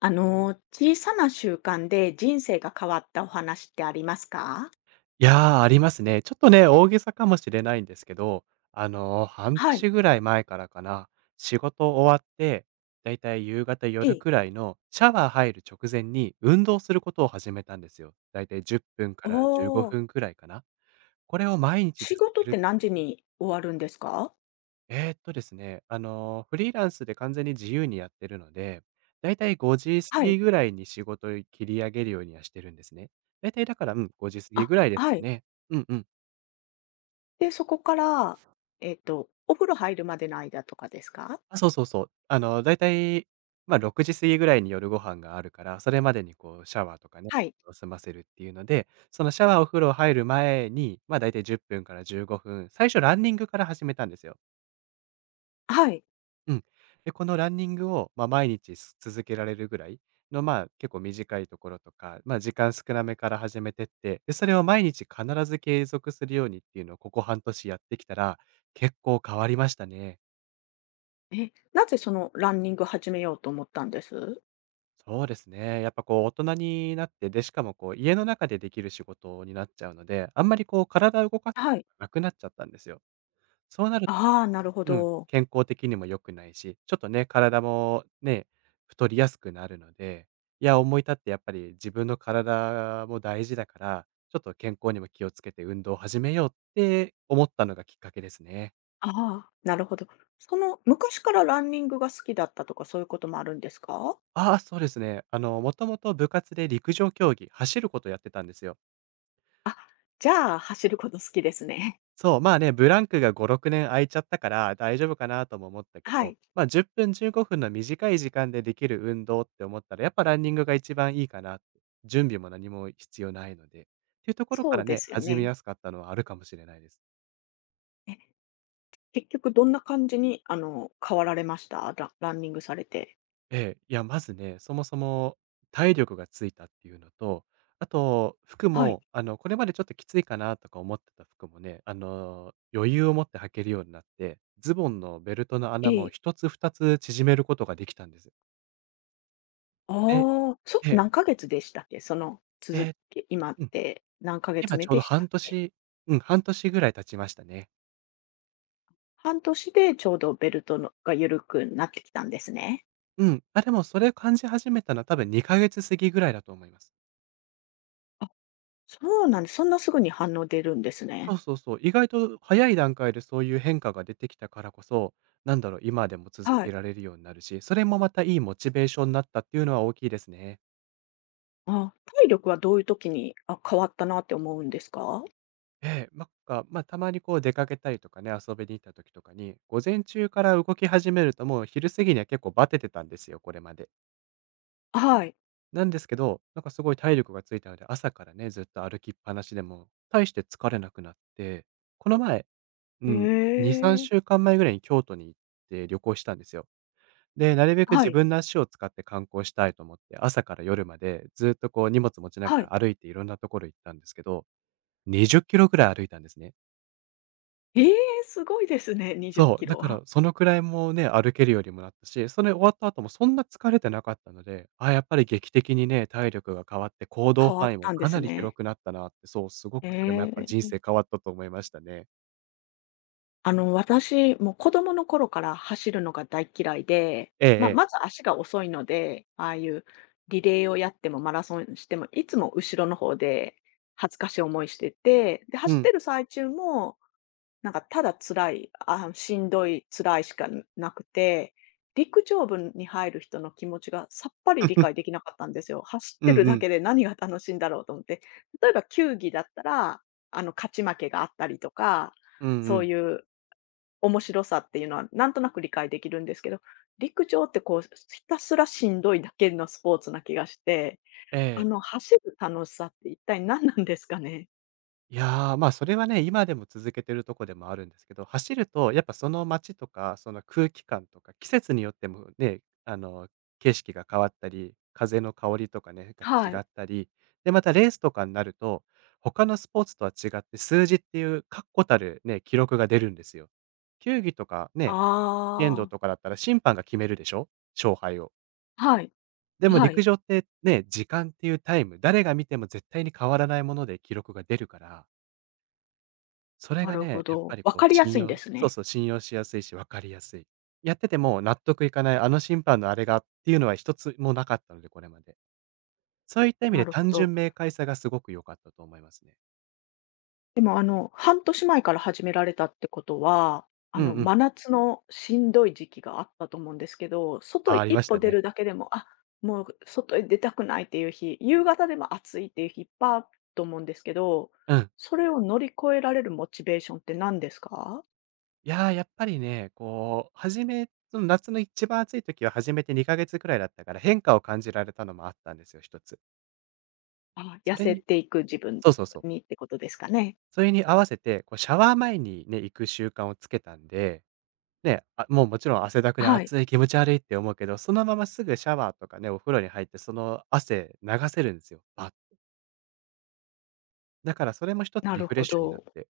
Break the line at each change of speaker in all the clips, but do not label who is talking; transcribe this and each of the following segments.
小さな習慣で人生が変わったお話ってありますか？
いやー、ありますね。ちょっとね、大げさかもしれないんですけど、半
はい。
年ぐらい前からかな、仕事終わって、だいたい夕方、
え
夜
え。
くらいのシャワー入る直前に運動することを始めたんですよ。だいたい10分から15
おー。
分くらいかな。これを毎日
仕
続
事
け
って
る。
何時に終わるんですか？
えーっとですね、あの、フリーランスで完全に自由にやってるので、だいたい5時過
はい。
ぎぐらいに仕事を切り上げるようにはしてるんですね。だいたいだから、うん、5時過ぎ
あ、
ぐらいです
は
か
い。
ね。うんうん。
で、そこから、お風呂入るまでの間とかですか？
あ、そうそうそう。だいたい、まあ、6時過ぎぐらいに夜ご飯があるから、それまでにこうシャワーとかね、
はい。
を済ませるっていうので、そのシャワーお風呂入る前に、まあ、だいたい10分から15分、最初ランニングから始めたんですよ。
はい。
うん。で、このランニングを、まあ、毎日続けられるぐらいの、まあ、結構短いところとか、まあ、時間少なめから始めてって、で、それを毎日必ず継続するようにっていうのをここ半年やってきたら、結構変わりましたね。
え、なぜそのランニング始めようと思ったんです？
そうですね。やっぱこう大人になって、で、しかもこう家の中でできる仕事になっちゃうので、あんまりこう体を動かす
はい。
のがなくなっちゃったんですよ。そうなると、
ああ、なるほ
うん、
ど。
健康的にも良くないし、ちょっとね、体もね、太りやすくなるので、いや、思い立ってやっぱり自分の体も大事だから、ちょっと健康にも気をつけて運動を始めようって思ったのがきっかけですね。
ああ、なるほど。昔からランニングが好きだったとか、そういうこともあるんですか？
ああ、そうですね。もともと部活で陸上競技、走ることやってたんですよ。
あ、じゃあ、走ること好きですね。
そう、まあね、ブランクが5、6年空いちゃったから大丈夫かなとも思ったけ
は
ど、
い、
ま、10分、15分の短い時間でできる運動って思ったら、やっぱランニングが一番いいかなって。準備も何も必要ないので。っていうところ
そ
か
う
ら
で
ね、
すよ
始め
ね。
やすかったのはあるかもしれないです。
え、結局どんな感じに、変わられました？ランニングされて。
ええ、いや、まずね、そもそも体力がついたっていうのと、あと服
はい。
も、これまでちょっときついかなとか思ってた服もね、余裕を持って履けるようになって、ズボンのベルトの
え
穴も
え。
一つ二つ縮めることができたんです。で、
ああ、
ええ、
何ヶ月でしたっけ？その
え
続
え、
き今っ
うん、
て何ヶ月
今
目
ちょう
で
ど
したっ
半
け？
年、うん、半年ぐらい経ちましたね。
半年でちょうどベルトのが緩くなってきたんですね。
うん、あ、でもそれを感じ始めたのは多分2ヶ月過ぎぐらいだと思います。
あ、そうなんです。そんなすぐに反応出るんです
そ
ね。
うそうそう、意外と早い段階でそういう変化が出てきたからこそ、なんだろう、今でも続
はい。
けられるようになるし、それもまたいいモチベーションになったっていうのは大きいですね。
ああ、体力はどういう時に、変わったなって思うんですか？
ええ、なんか、ま、たまにこう出かけたりとかね、遊びに行った時とかに、午前中から動き始めるともう昼過ぎには結構バテてたんですよ、これまで。
はい。
なんですけど、なんかすごい体力がついたので、朝からね、ずっと歩きっぱなしでも、大して疲れなくなって、この前、う
へ
ん、2、
え。
3週間前ぐらいに京都に行って旅行したんですよ。で、なるべく
は
自
い、
分の足を使って観光したいと思って、朝から夜までずっとこう荷物持ちな
は
が
い。
ら歩いていろんなところ行ったんですけど、20キロぐらい歩いたんですね。
ええ、すごいですね、20キ
そう、だ
ロ。
からそのくらいもね、歩けるようにもなったし、それ終わった後もそんな疲れてなかったので、あ、やっぱり劇的にね、体力が変わって行動
変わ
範
っ
囲も
たんで
か
す
なり広
ね。
くなったなって、そう、すごくそれもや
え
っぱ人
え。
生変わったと思いましたね。
私、もう子供の頃から走るのが大嫌いで、
えええ
ま
え。
ず足が遅いので、ああいうリレーをやってもマラソンしても、いつも後ろの方で恥ずかしい思いしてて、で、
う
走って
ん。
る最中もなんかただ辛い、あ、しんどい、辛いしかなくて、陸上部に入る人の気持ちがさっぱり理解でき なかったんですよ。走っ
う
て
ん
る
う
だ
ん。
けで何が楽しいんだろうと思って。例えば球技だったら、勝ち負けがあったりとか、
うんう
そう
ん。
いう面白さっていうのはなんとなく理解できるんですけど、陸上ってこう、ひたすらしんどいだけのスポーツな気がして、
えええ、
走る楽しさって一体何なんですかね？
いやー、ま、あ、それはね、今でも続けてるとこでもあるんですけど、走るとやっぱその街とか、その空気感とか、季節によってもね、景色が変わったり、風の香りとかね、
は
が
い。
違ったり、で、またレースとかになると、他のスポーツとは違って数字っていう確固たるね、記録が出るんですよ。球技とかね、剣道
ああ、
とかだったら審判が決めるでしょ、勝敗を。
はい、
でも
は
陸
い。
上ってね、時間っていうタイム、誰が見ても絶対に変わらないもので記録が出るから、それ
な
が
るほ
ね、やっ
ど。
ぱり
わ
こう
かりやすいんです
そう
ね。
そう、信用しやすいし分かりやすい。やってても納得いかない、あの審判のあれがっていうのは一つもなかったので、これまで。そういった意味
な
で
るほ
単
ど。
純明快さがすごく良かったと思いますね。
でも、半年前から始められたってことは、
うんうん。
真夏のしんどい時期があったと思うんですけど、外
あ、あり
一
まし
歩
た
出
ね。
るだけでも、もう外へ出たくないっていう日、夕方でも暑いっていう日いっぱいあると思うんですけど、
うん。
それを乗り越えられるモチベーションって何ですか？
いやー、やっぱりね、こう、初めその夏の一番暑い時は始めて2か月くらいだったから、変化を感じられたのもあったんですよ、一つ。
あ、痩
それ
せ
に
ていく自分
そうそうそう。
にってことですかね？
それに合わせて、こうシャワー前にね、行く習慣をつけたんでね、あ、もうもちろん汗だくで
はい、
暑い気持ち悪いって思うけど、そのまますぐシャワーとかね、お風呂に入ってその汗流せるんですよ、バッ。だからそれも一つ
な
リ
る
フレッ
ほ
シュになっ
ど。
て。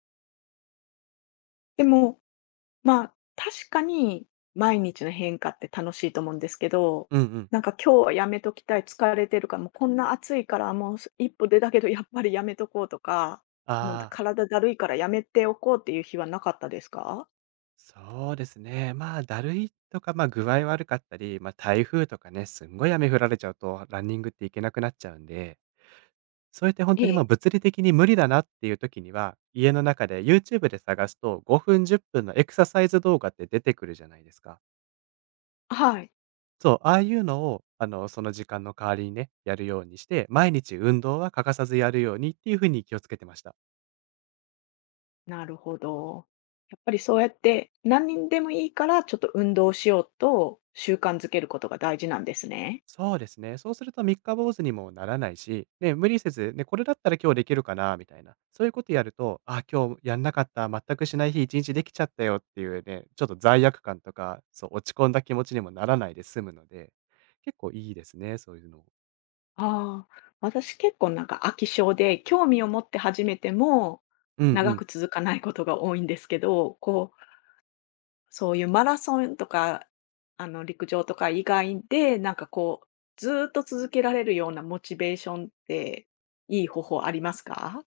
でもまあ、確かに毎日の変化って楽しいと思うんですけど、
うんうん。
なんか今日はやめときたい、疲れてるから、もうこんな暑いからもう一歩出たけどやっぱりやめとこうとか、もう
ああ、
体だるいからやめておこうっていう日はなかったですか？
そうですね。まあ、だるいとか、ま、あ、具合悪かったり、まあ、台風とかね、すんごい雨降られちゃうとランニングって行けなくなっちゃうんで、そうやって本
え
当にもう
え。
物理的に無理だなっていう時には、家の中で YouTube で探すと5分10分のエクササイズ動画って出てくるじゃないですか。
はい、
そう、ああいうのを、その時間の代わりにね、やるようにして、毎日運動は欠かさずやるようにっていう風に気をつけてました。
なるほど。やっぱりそうやって何人でもいいからちょっと運動しようと習慣づけることが大事なんですね。
そうですね。そうすると三日坊主にもならないし、ね、無理せず、ね、これだったら今日できるかなみたいな。そういうことやると、あ、今日やんなかった、全くしない日一日できちゃったよっていうね、ちょっと罪悪感とか、そう、落ち込んだ気持ちにもならないで済むので、結構いいですね、そういうの。
ああ、私結構なんか飽き性で、興味を持って始めても、
うんう
長
ん。
く続かないことが多いんですけど、こう、そういうマラソンとか、陸上とか以外で、なんかこう、ずーっと続けられるようなモチベーションって、いい方法ありますか？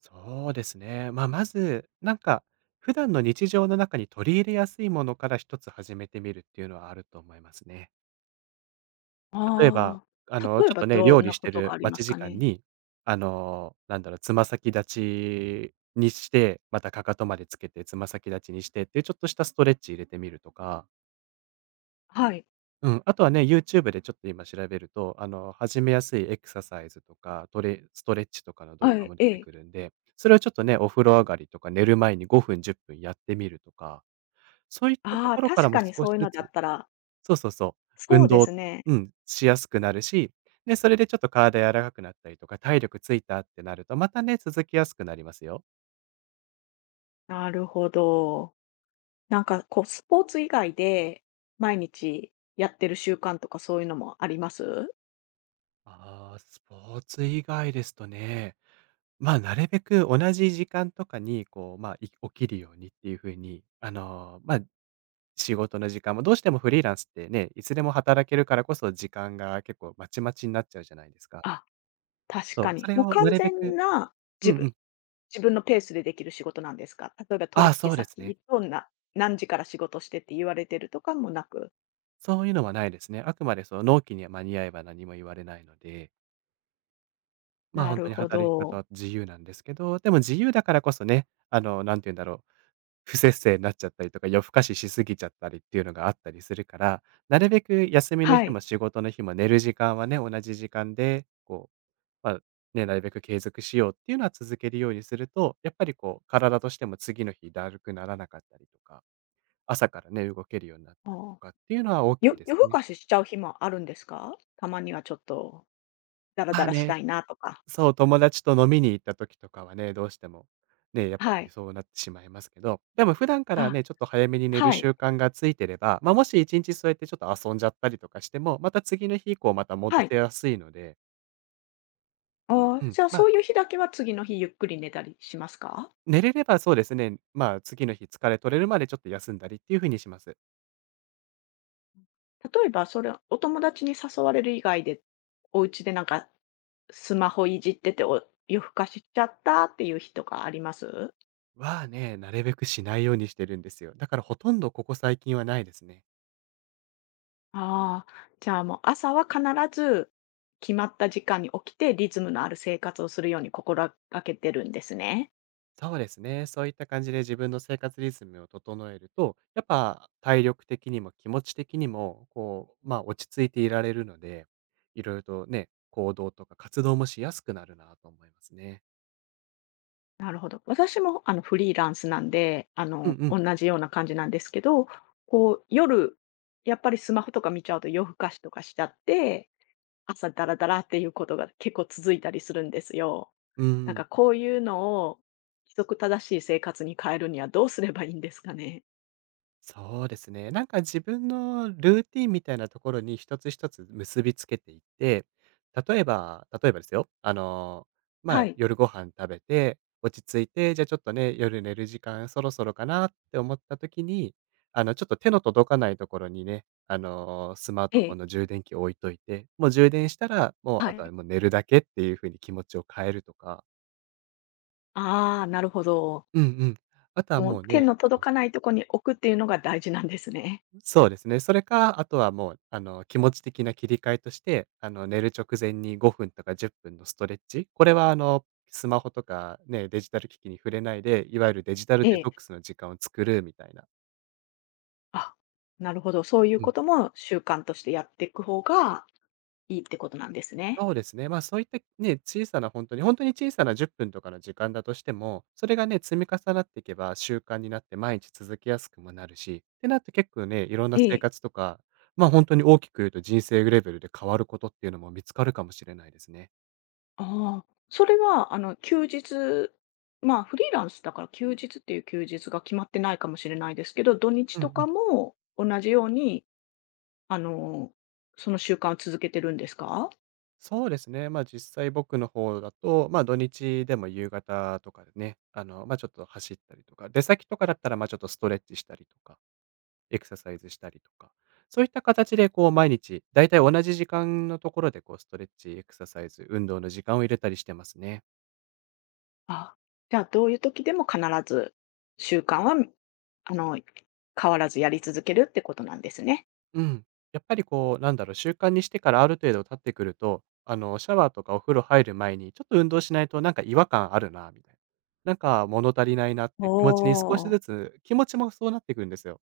そうですね。まあ、まず、なんか、普段の日常の中に取り入れやすいものから一つ始めてみるっていうのはあると思いますね。例えば、
ああ、例え
ちょっ
ば
とね、
ど
料
ん
理
な
し
こ
て
とが
る
ありま
待
す
ち時
か
間
ね？
に、なんだろう、つま先立ちにして、またかかとまでつけて、つま先立ちにしてっていうちょっとしたストレッチ入れてみるとか。
はい。
うん、あとはね、YouTube でちょっと今調べると、始めやすいエクササイズとか、ストレッチとかの動
は
画
い、
も出
え
て
え。
くるんで、それをちょっとね、お風呂上がりとか寝る前に5分、10分やってみるとか、そういったと
ああ、
ころから
確
も
かに
少
そ
し
ういう
ず
のだ
つ。
ったら
そうそうそう、
そ
運
うです
動
ね。
うん、しやすくなるし、で、それでちょっと体柔らかくなったりとか、体力ついたってなると、またね、続きやすくなりますよ。
なるほど。なんかこう、スポーツ以外で、毎日やってる習慣とかそういうのもあります？
ああ、スポーツ以外ですとね、なるべく同じ時間とかに、こう、起きるようにっていう風に、仕事の時間もどうしてもフリーランスってね、いつでも働けるからこそ時間が結構まちまちになっちゃうじゃないですか。
あ、確
そ
か
う、そ
に。
れ
もう
をな
完
るべ
全
く。
な
う
自
ん
分
うん。
自分のペースでできる仕事なんですか？例えば
あ
取
あ、
引
そうですね。
先と何時から仕事してって言われてるとかもなく。
そういうのはないですね。あくまでその納期には間に合えば何も言われないので、
な
本
る
当に
ほ
働き方
ど。
は自由なんですけど、でも自由だからこそね、なんて言うんだろう、不摂生になっちゃったりとか、夜更かししすぎちゃったりっていうのがあったりするから、なるべく休みの
は
日
い。
も仕事の日も寝る時間はね、同じ時間で、こう、ね、なるべく継続しようっていうのは続けるようにすると、やっぱりこう、体としても次の日だるくならなかったりとか、朝からね、動けるようになっ
あ
たりと
あ。
かっていうのは大きいです
夜更
ね。
かししちゃう日もあるんですか？たまにはちょっとダラ
ま
ダ
あ
ラし
ね、
たいなとか。
そう、友達と飲みに行った時とかはね、どうしても、ね、やっぱ
は
り
い。
そうなってしまいますけど、でも普段から
あ、
ね、ちょっと早めに寝る
はい。
習慣がついてれば、もし1日そうやってちょっと遊んじゃったりとかしても、また次の日以降また戻
はい。
せやすいので。
ああ、
うん、
じゃあそういう日だけは次の日ゆっくり寝たりしますか？
寝れればそうですね、次の日疲れ取れるまでちょっと休んだりっていう風にします。
例えば、それお友達に誘われる以外で、お家でなんかスマホいじってて、夜更かしちゃったっていう日とかあります？
はね、なるべくしないようにしてるんですよ。だからほとんどここ最近はないですね。
ああ、じゃあもう朝は必ず決まった時間に起きて、リズムのある生活をするように心がけてるんですね。
そうですね。そういった感じで自分の生活リズムを整えると、やっぱ体力的にも気持ち的にも、こう、落ち着いていられるので、いろいろとね、行動とか活動もしやすくなるなと思いますね。
なるほど。私もフリーランスなんで、
うんう
同
ん。
じような感じなんですけど、こう夜、やっぱりスマホとか見ちゃうと夜更かしとかしちゃって、朝ダラダラっていうことが結構続いたりするんですよ。
うんう
なん
ん。
かこういうのを規則正しい生活に変えるにはどうすればいいんですかね？
そうですね。なんか自分のルーティンみたいなところに一つ一つ結びつけていって、例えばですよ、
はい、
夜ご飯食べて、落ち着いて、じゃあちょっとね、夜寝る時間そろそろかなって思った時に、ちょっと手の届かないところにね、スマー
え
トフォン
え、
の充電器を置いといて、もう充電したら、もう
は
あと
い。
はもう寝るだけっていう風に気持ちを変えるとか。
ああ、なるほど。
うんうん。あとは
もう
もう
手
ね、
の届かないとこに置くっていうのが大事なんですね。
そうですね。それか、あとはもう、気持ち的な切り替えとして、寝る直前に5分とか10分のストレッチ。これは、スマホとかね、デジタル機器に触れないで、いわゆるデジタル
え
デ
え。
トックスの時間を作るみたいな。
あ、なるほど。そういう
う
こ
ん。
とも習慣としてやっていく方がいいってことなんですね。
そうですね。そういったね、小さな本当に本当に小さな10分とかの時間だとしても、それがね、積み重なっていけば習慣になって毎日続けやすくもなるし、ってなって結構ね、いろんな
え
生
え。
活とか、本当に大きく言うと人生レベルで変わることっていうのも見つかるかもしれないですね。
ああ、それは休日、まあフリーランスだから休日っていう休日が決まってないかもしれないですけど、土日
うんう
とか
ん。
も同じようにあの、その習慣を続けてるんですか？
そうですね。実際僕の方だと、土日でも夕方とかでね、ちょっと走ったりとか、出先とかだったら、ちょっとストレッチしたりとか、エクササイズしたりとか、そういった形で、こう、毎日、だいたい同じ時間のところで、こう、ストレッチ、エクササイズ、運動の時間を入れたりしてますね。
あ、じゃあ、どういう時でも必ず習慣は、あの、変わらずやり続けるってことなんですね。
うん。やっぱりこう、なんだろう、習慣にしてからある程度経ってくると、シャワーとかお風呂入る前に、ちょっと運動しないとなんか違和感あるな、みたいな。なんか物足りないなっ
お
て気持ちに少し
お。
ずつ、気持ちもそうなってくるんですよ。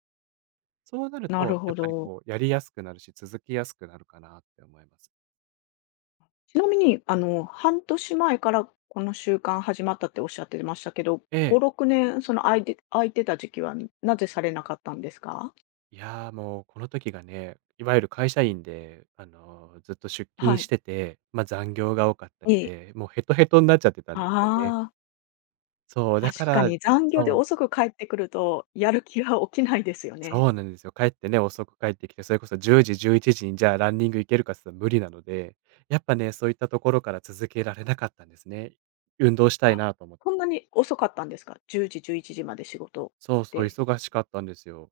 そうなる
なる
と、や
ほ
っぱり
ど。
こう、やりやすくなるし、続きやすくなるかなって思います。
ちなみに、半年前からこの習慣始まったっておっしゃってましたけど、
え
5、
え。
6年その空いてた時期はなぜされなかったんですか？
いや、もうこの時がね、いわゆる会社員で、ずっと出
は
勤し
い。
てて、残業が多かったり
ええ。
で、もうヘトヘトになっちゃってたんですよね。
ああ、
そう、だか
確か
ら
に残業で
そう。
遅く帰ってくると、やる気は起きないですよね。
そうなんですよ。帰ってね、遅く帰ってきて、それこそ10時、11時にじゃあランニング行けるかっつったら無理なので、やっぱね、そういったところから続けられなかったんですね。運動したい
あ、
なと思って。
そんなに遅かったんですか？10時、11時まで仕事
そうそう、
で。
忙しかったんですよ。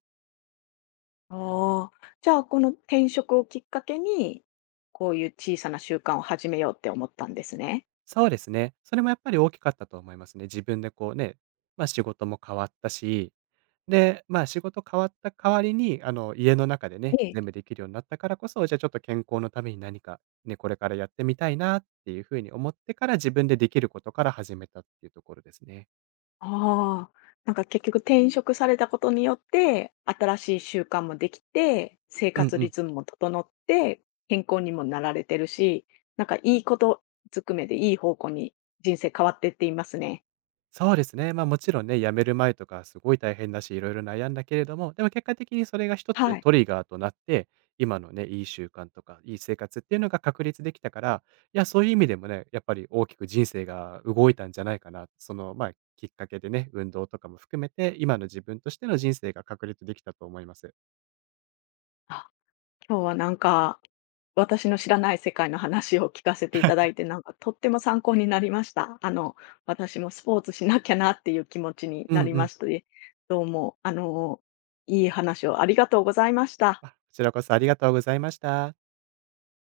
ああ、じゃあ、この転職をきっかけに、こういう小さな習慣を始めようって思ったんですね。
そうですね。それもやっぱり大きかったと思いますね。自分でこうね、仕事も変わったし、で、仕事変わった代わりに、家の中でね、
ええ。
全部できるようになったからこそ、じゃあちょっと健康のために何か、ね、これからやってみたいなっていう風に思ってから、自分でできることから始めたっていうところですね。
ああ、なんか結局転職されたことによって、新しい習慣もできて、生
うん
活
う
リ
ん。
ズムも整って、健康にもなられてるし、なんかいいことずくめでいい方向に人生変わってっていますね。
そうですね。もちろんね、辞める前とかすごい大変だし、いろいろ悩んだけれども、でも結果的にそれが一
は
つ
い。
トリガーとなって、今のね、いい習慣とか、いい生活っていうのが確立できたから、いや、そういう意味でもね、やっぱり大きく人生が動いたんじゃないかな。その、きっかけでね、運動とかも含めて、今の自分としての人生が確立できたと思います。
あ、今日はなんか私の知らない世界の話を聞かせていただいて、なんかとっても参考になりました。私もスポーツしなきゃなっていう気持ちに
う
な
ん
り
う
ま
ん。
して、どうも、いい話をありがとうございました。
あ、こちらこそありがとうございました。